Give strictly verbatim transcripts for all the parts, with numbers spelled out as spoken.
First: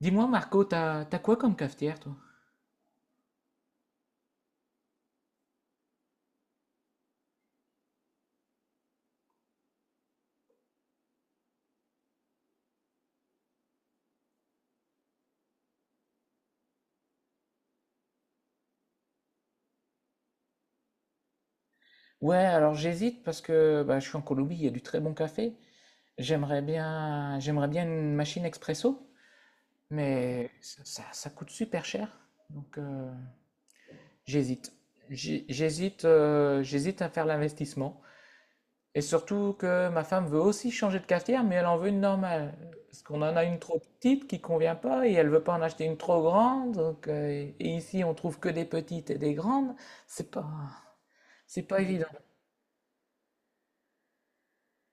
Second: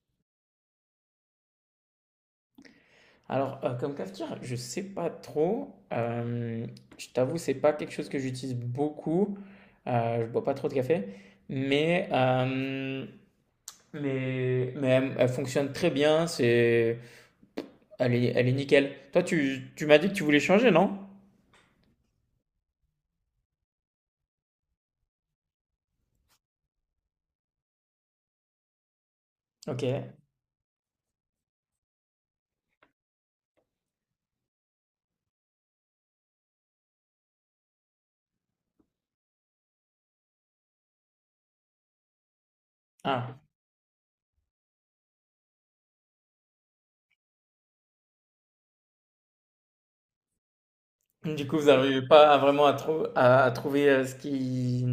Dis-moi, Marco, t'as t'as quoi comme cafetière, toi? Alors, euh, comme cafetière, je sais pas trop. Euh, je t'avoue, c'est pas quelque chose que j'utilise beaucoup. Euh, je bois pas trop de café, mais euh, mais, mais elle, elle fonctionne très bien. C'est, elle est, elle est nickel. Toi, tu, tu m'as dit que tu voulais changer, non? Ouais, alors j'hésite parce que bah, je suis en Colombie, il y a du très bon café. J'aimerais bien, j'aimerais bien une machine expresso, Ok. mais ça, ça- ça coûte super cher. Donc euh, j'hésite. J'hé- J'hésite, euh, j'hésite à faire l'investissement. Et surtout que ma femme veut aussi changer de cafetière, mais elle en veut une normale. Parce qu'on en Ah. a une trop petite qui convient pas et elle veut pas en acheter une trop grande. Donc, euh, et ici, on trouve que des petites et des grandes. C'est pas, Du coup, c'est vous pas n'arrivez évident. pas à vraiment à, trou- à- à trouver euh, ce qui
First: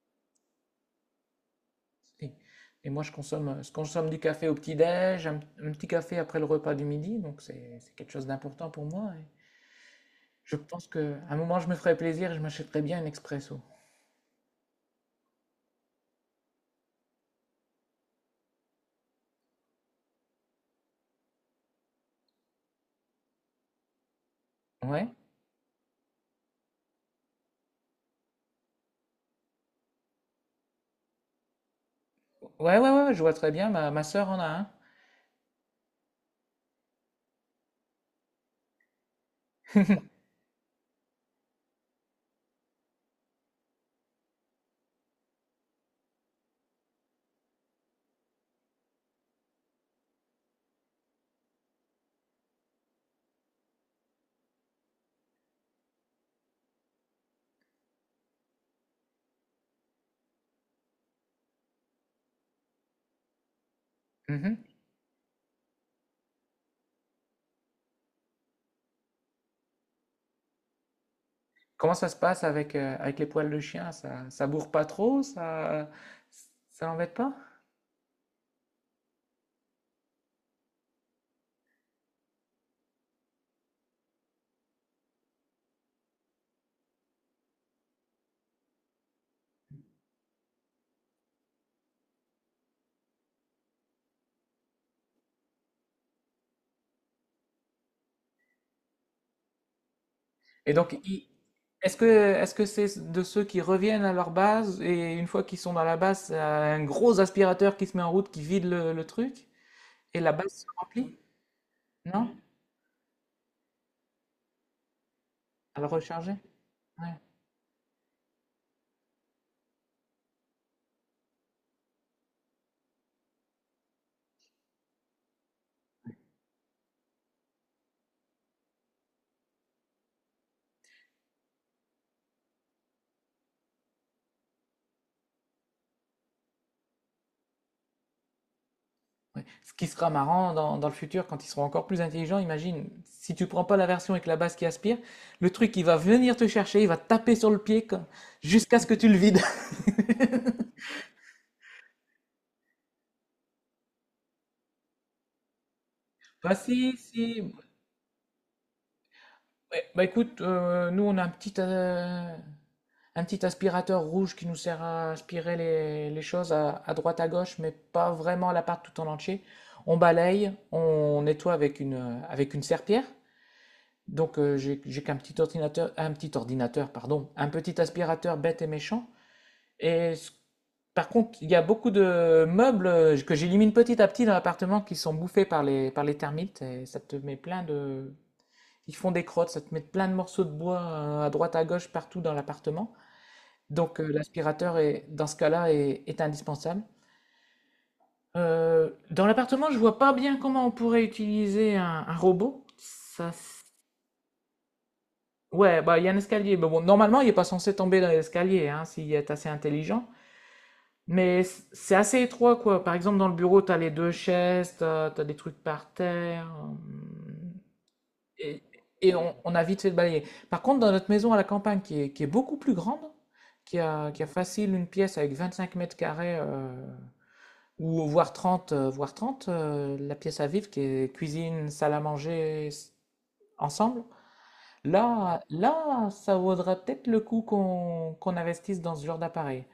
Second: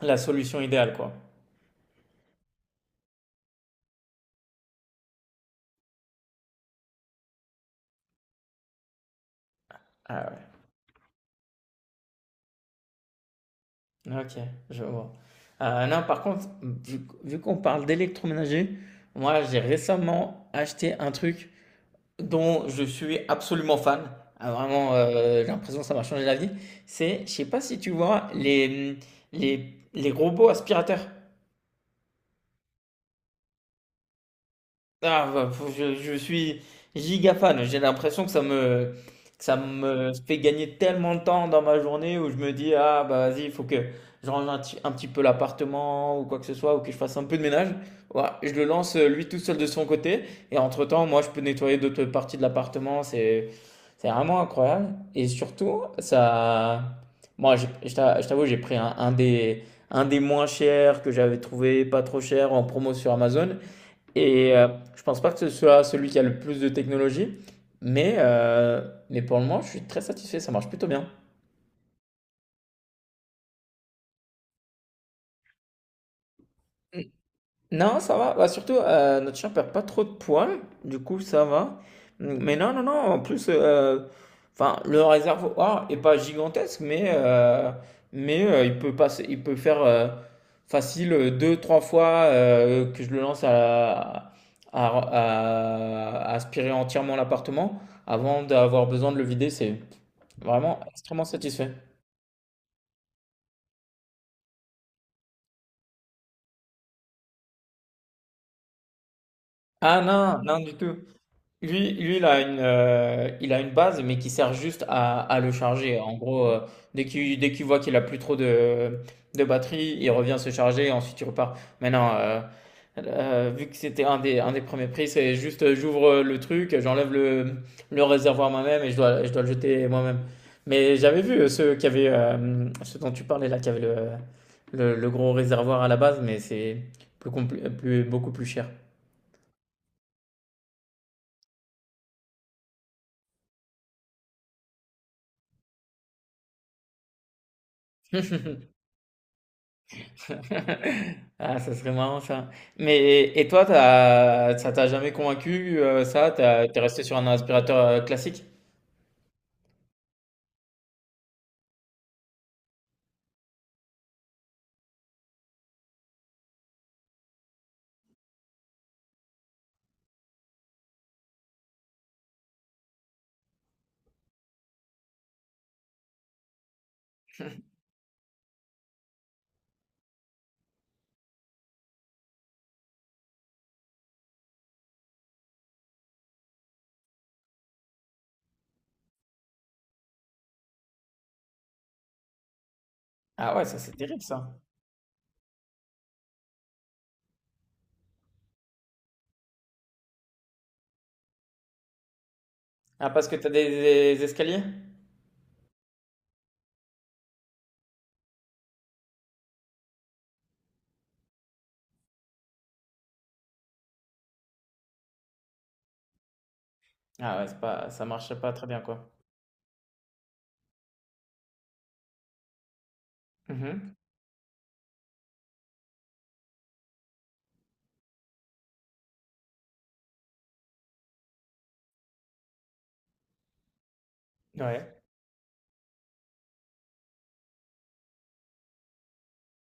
la solution idéale, quoi. Et, et moi, je consomme, euh, je consomme du café au petit-déj, un, un petit café après le repas du midi. Donc, c'est, c'est quelque chose d'important pour moi. Et Ah ouais. je pense qu'à un moment, je me ferai plaisir et je m'achèterai bien un expresso. OK, je vois. Heu, non, par contre, vu vu qu'on parle d'électroménager, moi, j'ai récemment acheté un truc dont je suis absolument fan. Ah, vraiment, Ouais, heu, j'ai l'impression que ça m'a changé la vie. C'est, je sais pas si tu vois les, mmh, les les robots aspirateurs? ouais, ouais, ouais, je vois très bien. Ma, ma sœur en a un. Ah, bah, faut- je, je suis giga fan. J'ai l'impression que ça me, que ça me fait gagner tellement de temps dans ma journée où je me dis, ah, bah vas-y, il faut que je range un, petit un petit peu l'appartement ou quoi que ce soit, ou que je fasse un peu de ménage. Voilà, je le lance euh, lui tout seul de son côté. Et entre-temps, moi, je peux nettoyer d'autres parties de l'appartement. C'est, c'est vraiment incroyable. Et surtout, ça. Moi, j'ai- je t'a- je t'avoue, j'ai pris un, un des, un des moins chers que j'avais trouvé, pas trop cher, en promo sur Amazon. Et Mhm. euh, je pense pas que ce soit celui qui a le plus de technologie, mais, euh, mais pour le moment, je suis très satisfait, ça marche plutôt bien. Comment ça se passe avec, euh, avec les poils de chien? Ça, ça bourre pas trop? Ça, ça Mm. l'embête pas? Non, ça va. Bah, surtout, euh, notre chien perd pas trop de poils, du coup, ça va. Mm, mais non, non, non, en plus, euh, enfin, le réservoir est pas gigantesque, mais, euh, mais euh, il peut passer, il peut faire euh, facile euh, deux, trois fois euh, que je le lance à, à, à- à aspirer entièrement l'appartement avant d'avoir besoin de le vider. C'est Et vraiment donc, extrêmement il- satisfait. est-ce que, est-ce que c'est de ceux qui reviennent à leur base et une fois qu'ils sont dans la base, c'est un gros aspirateur qui se met en route, qui vide le, le truc Ah et la non, base non se du tout. remplit? Lui, lui, il Non? a une, euh, il a une base, mais qui sert juste à, à le À le charger. En recharger? gros, euh, dès Ouais, qu'il, dès qu'il voit qu'il a plus trop de, de batterie, il revient se charger et ensuite il repart. Maintenant, euh, euh, vu que c'était un des, un des premiers prix, c'est juste euh, j'ouvre euh, le truc, j'enlève le, le réservoir moi-même et je dois, je dois le jeter moi-même. Mais j'avais vu euh, ceux qui avaient, euh, ceux dont tu parlais là, qui avaient le, le, le gros réservoir à la base, mais c'est plus, compl- plus beaucoup plus cher. ouais. Ce qui sera marrant dans, dans le futur quand ils seront encore plus intelligents, imagine, si tu prends pas la version avec la base qui aspire, le truc il va venir te chercher, il va taper sur le pied comme- jusqu'à ce que tu le vides. Ah, ça serait marrant ça. Mais et toi, t'as, ça t'a jamais convaincu euh, ça? Bah T'as- T'es si, resté sur un si. aspirateur euh, classique? Ouais, bah écoute, euh, nous on a un petit, euh, un petit aspirateur rouge qui nous sert à aspirer les, les choses à, à droite à gauche, mais pas vraiment l'appart tout en entier. On balaye, on nettoie avec une, euh, avec une serpillière. Donc euh, j'ai, j'ai qu'un petit ordinateur, un petit ordinateur, pardon, un petit aspirateur bête et méchant. Et ce- par contre, il y a beaucoup de meubles euh, que j'élimine petit à petit dans l'appartement qui sont bouffés par les, par les termites et ça te met plein de, ils font des crottes, ça te met plein de morceaux de bois euh, à droite, à gauche, partout dans l'appartement. Ah ouais, ça c'est Donc euh, terrible ça. l'aspirateur est, dans ce cas-là, est, est indispensable. Euh, dans l'appartement, je vois pas bien comment on pourrait utiliser un, un robot. Ah parce Ça, que t'as s- des, des escaliers? Ouais, bah il y a un escalier, mais bon, normalement il est pas censé tomber dans l'escalier, hein, s'il est assez intelligent. Mais c- c'est assez étroit, quoi. Par exemple, dans le bureau, t'as les deux chaises, t'as, t'as des trucs par terre. euh, Ah ouais, c'est pas, ça marche pas et, très bien quoi. et on, on a vite fait de balayer. Par contre, dans notre maison à la campagne, qui est, qui est beaucoup plus grande, qui Mhm. a, qui a facile une pièce avec vingt-cinq mètres carrés, euh, ou voire trente, euh, voire trente, euh, la pièce à vivre, qui est cuisine, salle à manger, s- ensemble, Ouais. là, là, ça vaudra peut-être le coup qu'on qu'on investisse dans ce genre d'appareil.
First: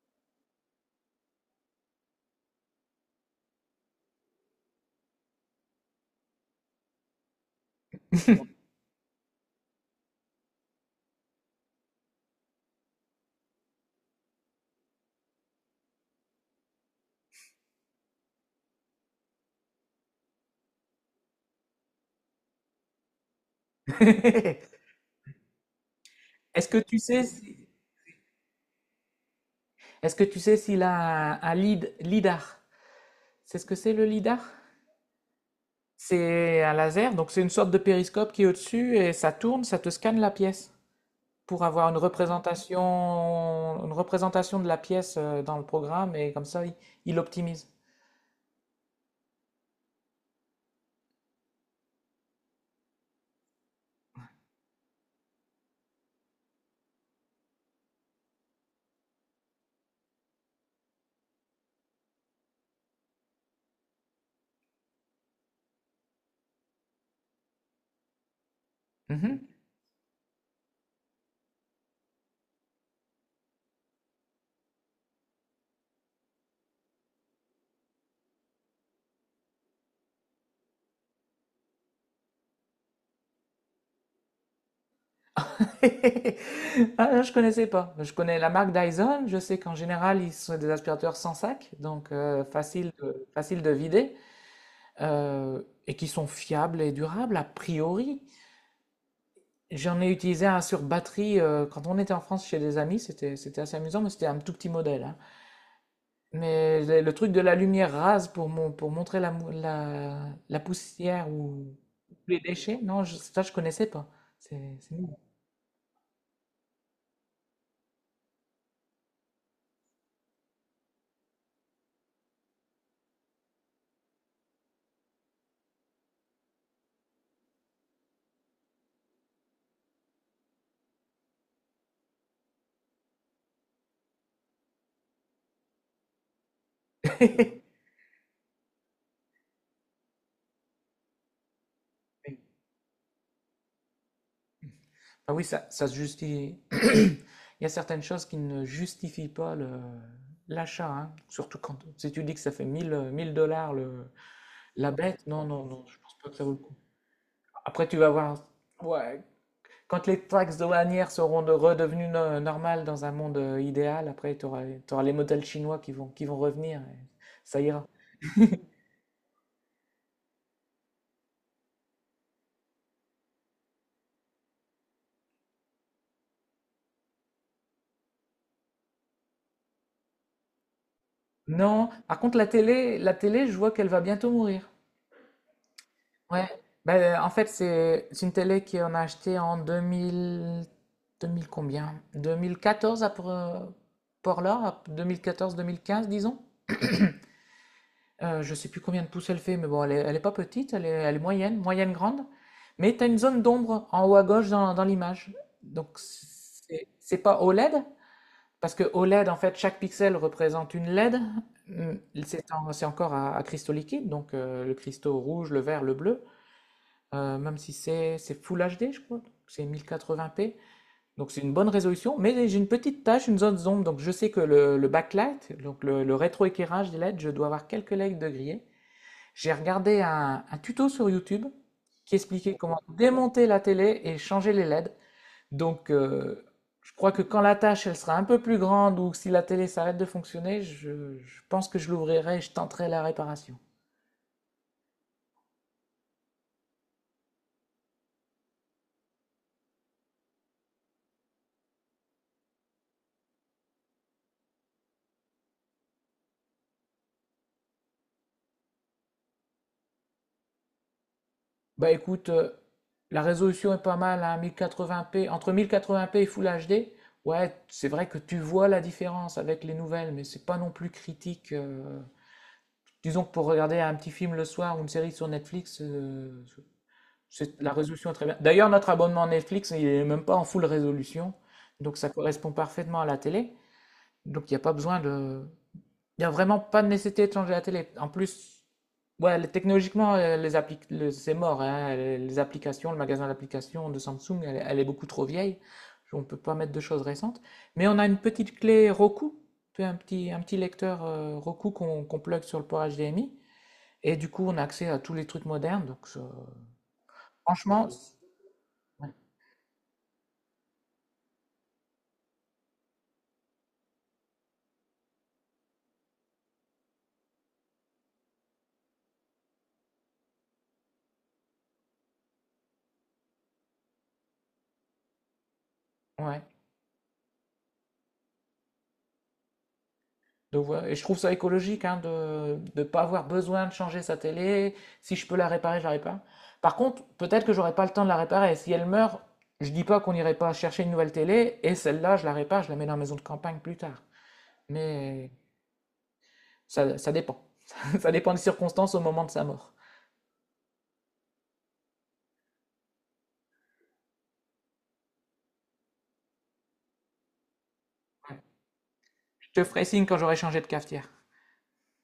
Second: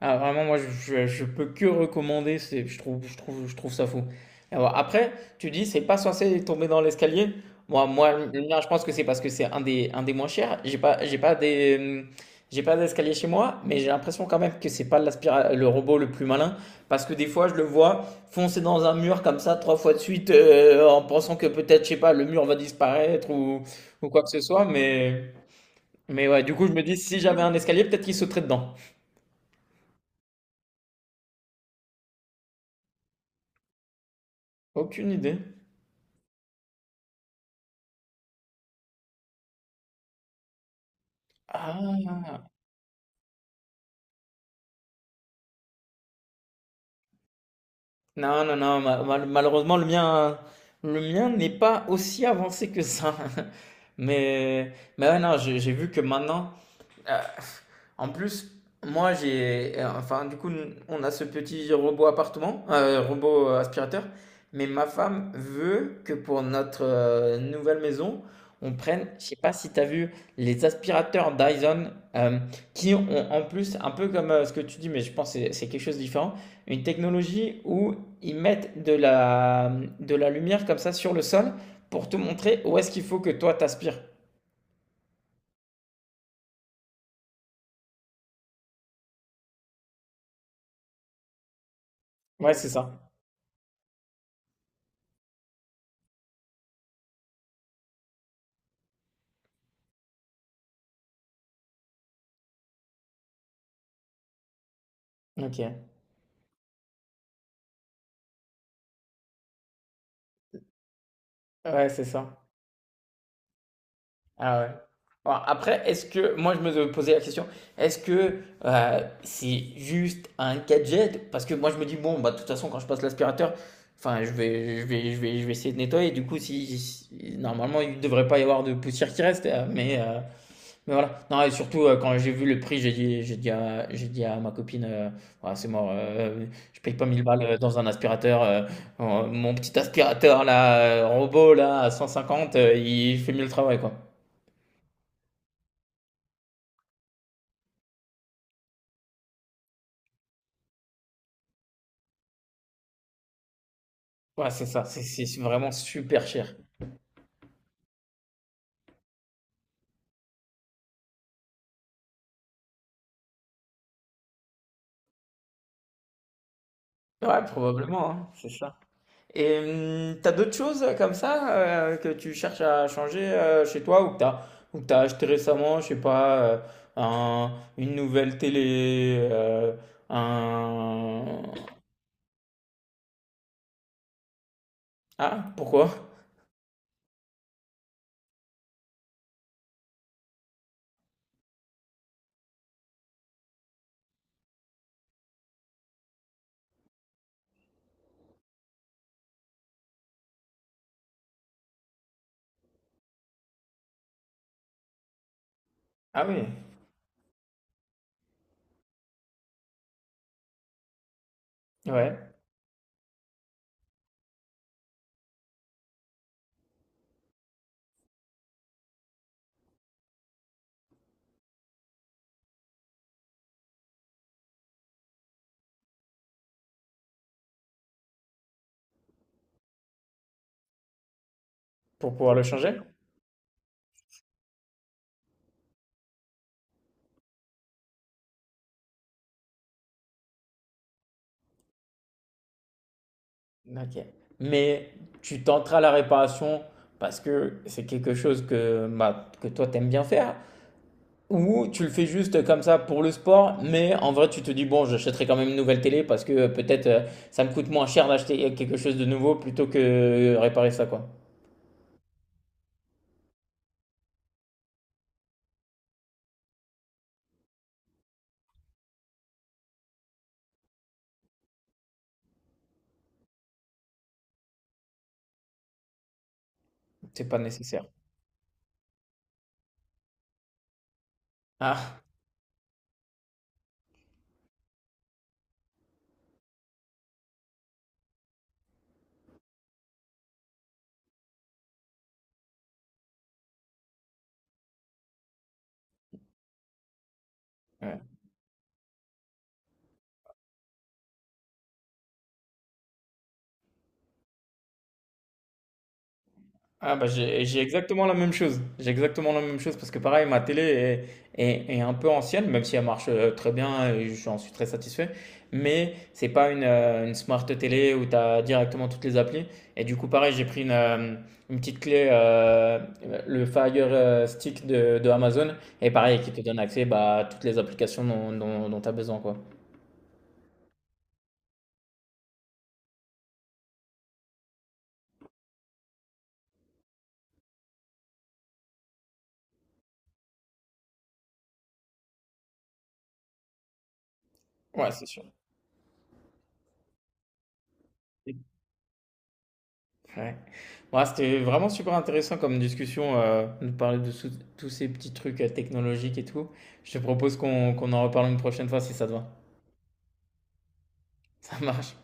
Ah vraiment moi je je je peux que recommander, c'est je trouve je trouve je trouve ça fou. Alors après, tu dis c'est pas censé tomber dans l'escalier. Moi moi le mien, je pense que c'est parce que c'est un des un des moins chers. J'ai pas j'ai pas des hum, j'ai pas d'escalier chez moi, mais j'ai l'impression quand même que c'est pas l'aspira- le robot le plus malin parce que des fois je le vois foncer dans un mur comme ça trois fois de suite euh, en pensant que peut-être je sais pas le mur va disparaître ou ou quoi que ce soit mais mais ouais, du coup Est-ce je que me dis tu si sais j'avais un si- escalier, peut-être qu'il sauterait dedans. est-ce que tu sais s'il a un, un lead, lidar? C'est ce que c'est le lidar? Aucune idée. C'est un laser, donc c'est une sorte de périscope qui est au-dessus et ça tourne, ça te scanne la pièce pour avoir une Ah. représentation, une représentation de la pièce euh, dans le programme et comme ça, il, il optimise. Non, non, non, ma- mal- malheureusement, le mien, le mien n'est pas aussi avancé que ça. Mais, mais ouais, non, j'ai j'ai vu que maintenant, euh, en plus, moi j'ai, euh, enfin du coup, n- on a ce petit robot appartement, euh, robot euh, aspirateur, mais ma femme veut que pour notre euh, nouvelle maison, on prenne, je sais Mhm. pas si tu as vu, les aspirateurs Dyson, euh, qui ont en plus, un peu comme euh, ce que tu dis, mais je pense que c'est c'est quelque chose de différent, une technologie où ils mettent de la, de la lumière comme ça sur le sol pour te montrer où est-ce qu'il faut que toi t'aspires. Ah, je connaissais pas. Je connais la marque Dyson, je sais qu'en général, ils sont des aspirateurs sans sac, donc euh, Ouais, c'est facile ça. de, facile de vider, euh, et qui sont fiables et durables a priori. J'en ai utilisé un sur batterie euh, quand on était en France chez des amis, c'était c'était assez amusant, mais c'était un tout petit modèle, hein. Ok. Mais le le truc de la lumière rase pour, mon, pour montrer la, mou- la, la poussière ou Ouais, c'est les ça. déchets, non, je- ça je connaissais pas. Ah ouais. C'est c'est nouveau. Bon, après, est-ce que, moi je me posais la question, est-ce que euh, c'est juste un gadget? Parce que moi je me dis, bon, bah, de toute façon, quand je passe l'aspirateur, enfin, je vais, je vais, je vais, je vais essayer de nettoyer. Du coup, si, si- si, normalement, il ne devrait pas y avoir de poussière qui reste. euh, Mais, euh, mais voilà. Non, et surtout, euh, quand j'ai vu le prix, j'ai dit, j'ai dit à, j'ai dit à ma copine, euh, ouais, c'est mort, euh, je paye pas mille balles euh, dans un aspirateur. Euh, euh, mon petit aspirateur, là, euh, robot, là, à cent cinquante, euh, il fait mieux le travail, quoi. Ah oui, ça, ça se justifie. Il y a certaines choses qui ne justifient pas le- l'achat, hein. Surtout quand si tu dis que ça fait mille euh, mille dollars le, Ouais, c'est ça, la c'est bête, c'est non, non, vraiment non, je pense super pas que ça vaut cher. le coup. Après, tu vas voir, ouais, quand les taxes douanières seront de- redevenues no- normales dans un monde euh, idéal, après, tu auras, les modèles chinois qui vont, qui vont revenir. Et Ouais, ça ira. probablement, hein, c'est ça. Et hum, t'as d'autres choses euh, comme ça euh, que tu cherches à changer euh, chez toi ou que t'as ou que t'as acheté récemment, je sais pas, euh, un- une nouvelle télé, euh, un... Non, par contre, la télé, la télé, je vois qu'elle va bientôt mourir. Ah, pourquoi? Ouais. Ben, en fait, c'est c'est une télé qu'on a achetée en deux mille, deux mille combien? deux mille quatorze à Por- Portland, à deux mille quatorze-deux mille quinze, disons. Heu, je sais plus combien de pouces elle fait, mais bon, elle est elle est pas petite, elle est elle est moyenne, moyenne grande, mais tu as une zone d'ombre en haut à gauche dans dans l'image. Donc Ah oui, c'est c'est pas O L E D, parce que O L E D, en fait, chaque pixel représente une L E D. Mmh, ouais, c'est en c'est encore à à cristaux liquides, donc heu, le cristaux rouge, le vert, le bleu, heu, même si c'est c'est full H D, je crois, c'est mille quatre-vingts p, donc c'est une bonne résolution, mais j'ai une petite tache, une zone d'ombre, donc je sais que le le backlight, donc le le rétroéclairage des L E D, je dois avoir quelques L E D de grillé. J'ai regardé un, un tuto sur YouTube qui pour pouvoir le expliquait changer? comment démonter la télé et changer les L E D. Donc, euh, je crois que quand la tâche elle sera un peu plus grande ou si la télé s'arrête de fonctionner, je, je pense que je l'ouvrirai et je tenterai la réparation. Ok. Mais tu tenteras la réparation parce que c'est quelque chose que, bah, que toi t'aimes bien faire. Ou tu le fais juste comme ça pour le sport, mais en vrai tu te dis bon j'achèterai quand même une nouvelle télé parce que euh, peut-être euh, ça me coûte moins cher d'acheter quelque chose de nouveau plutôt que euh, réparer ça quoi. Bah écoute, euh, la résolution est pas mal, hein, mille quatre-vingts p, entre mille quatre-vingts p et Full H D. Ouais, c'est vrai que tu vois la différence avec les nouvelles, mais c'est pas non plus critique. euh. Disons que pour regarder un petit film le soir ou une série sur Netflix, euh, C'est pas C'est- la nécessaire. résolution est très bien. D'ailleurs, notre abonnement Netflix, il n'est même pas en full résolution. Donc, Ah ça correspond parfaitement à la télé. Donc, il n'y a pas besoin de. Il n'y a vraiment pas de nécessité de changer la télé. En plus, ouais, les- technologiquement, euh, les appli- le- c'est mort, hein. Les les applications, le magasin d'applications de Samsung, elle, est elle est beaucoup trop vieille. On ne peut pas mettre de choses récentes. Mais on ouais. a une petite clé Roku, tu vois, un petit, un petit lecteur euh, Roku qu'on qu'on plug sur le port H D M I. Et du coup, on a accès à tous les trucs modernes. Donc, ça- Ah bah j'ai j'ai franchement, exactement la même chose. J'ai ouais, exactement la même chose parce que pareil, ma télé est, est- est un peu ancienne, même si elle marche euh, très bien et j'en suis très satisfait. Mais c'est pas une, euh, une smart télé où tu as directement toutes les applis. Et du coup, pareil, j'ai pris une, euh, une petite clé, euh, le Fire euh, Stick de, de Amazon, et pareil, qui te ouais. donne accès bah, à toutes les applications dont, dont, tu as besoin, quoi. Donc voilà. Et je trouve ça écologique hein, de ne pas avoir besoin de changer sa télé. Si je peux la réparer, je la répare. Par contre, peut-être que j'aurai pas le temps de la réparer. Si elle meurt, je dis pas qu'on n'irait pas chercher une nouvelle télé et celle-là, je la répare, je la mets dans la maison de campagne plus tard. Ouais, c'est sûr. Mais ça, ça dépend. Ça dépend des circonstances au moment de sa mort. Ouais. Bon, c'était vraiment super intéressant comme discussion, euh, de parler de sous- tous ces petits trucs euh, technologiques et tout. Je te propose qu'on qu'on en reparle une prochaine fois si ça te va. Je te ferai signe quand j'aurai changé de cafetière. Ça marche.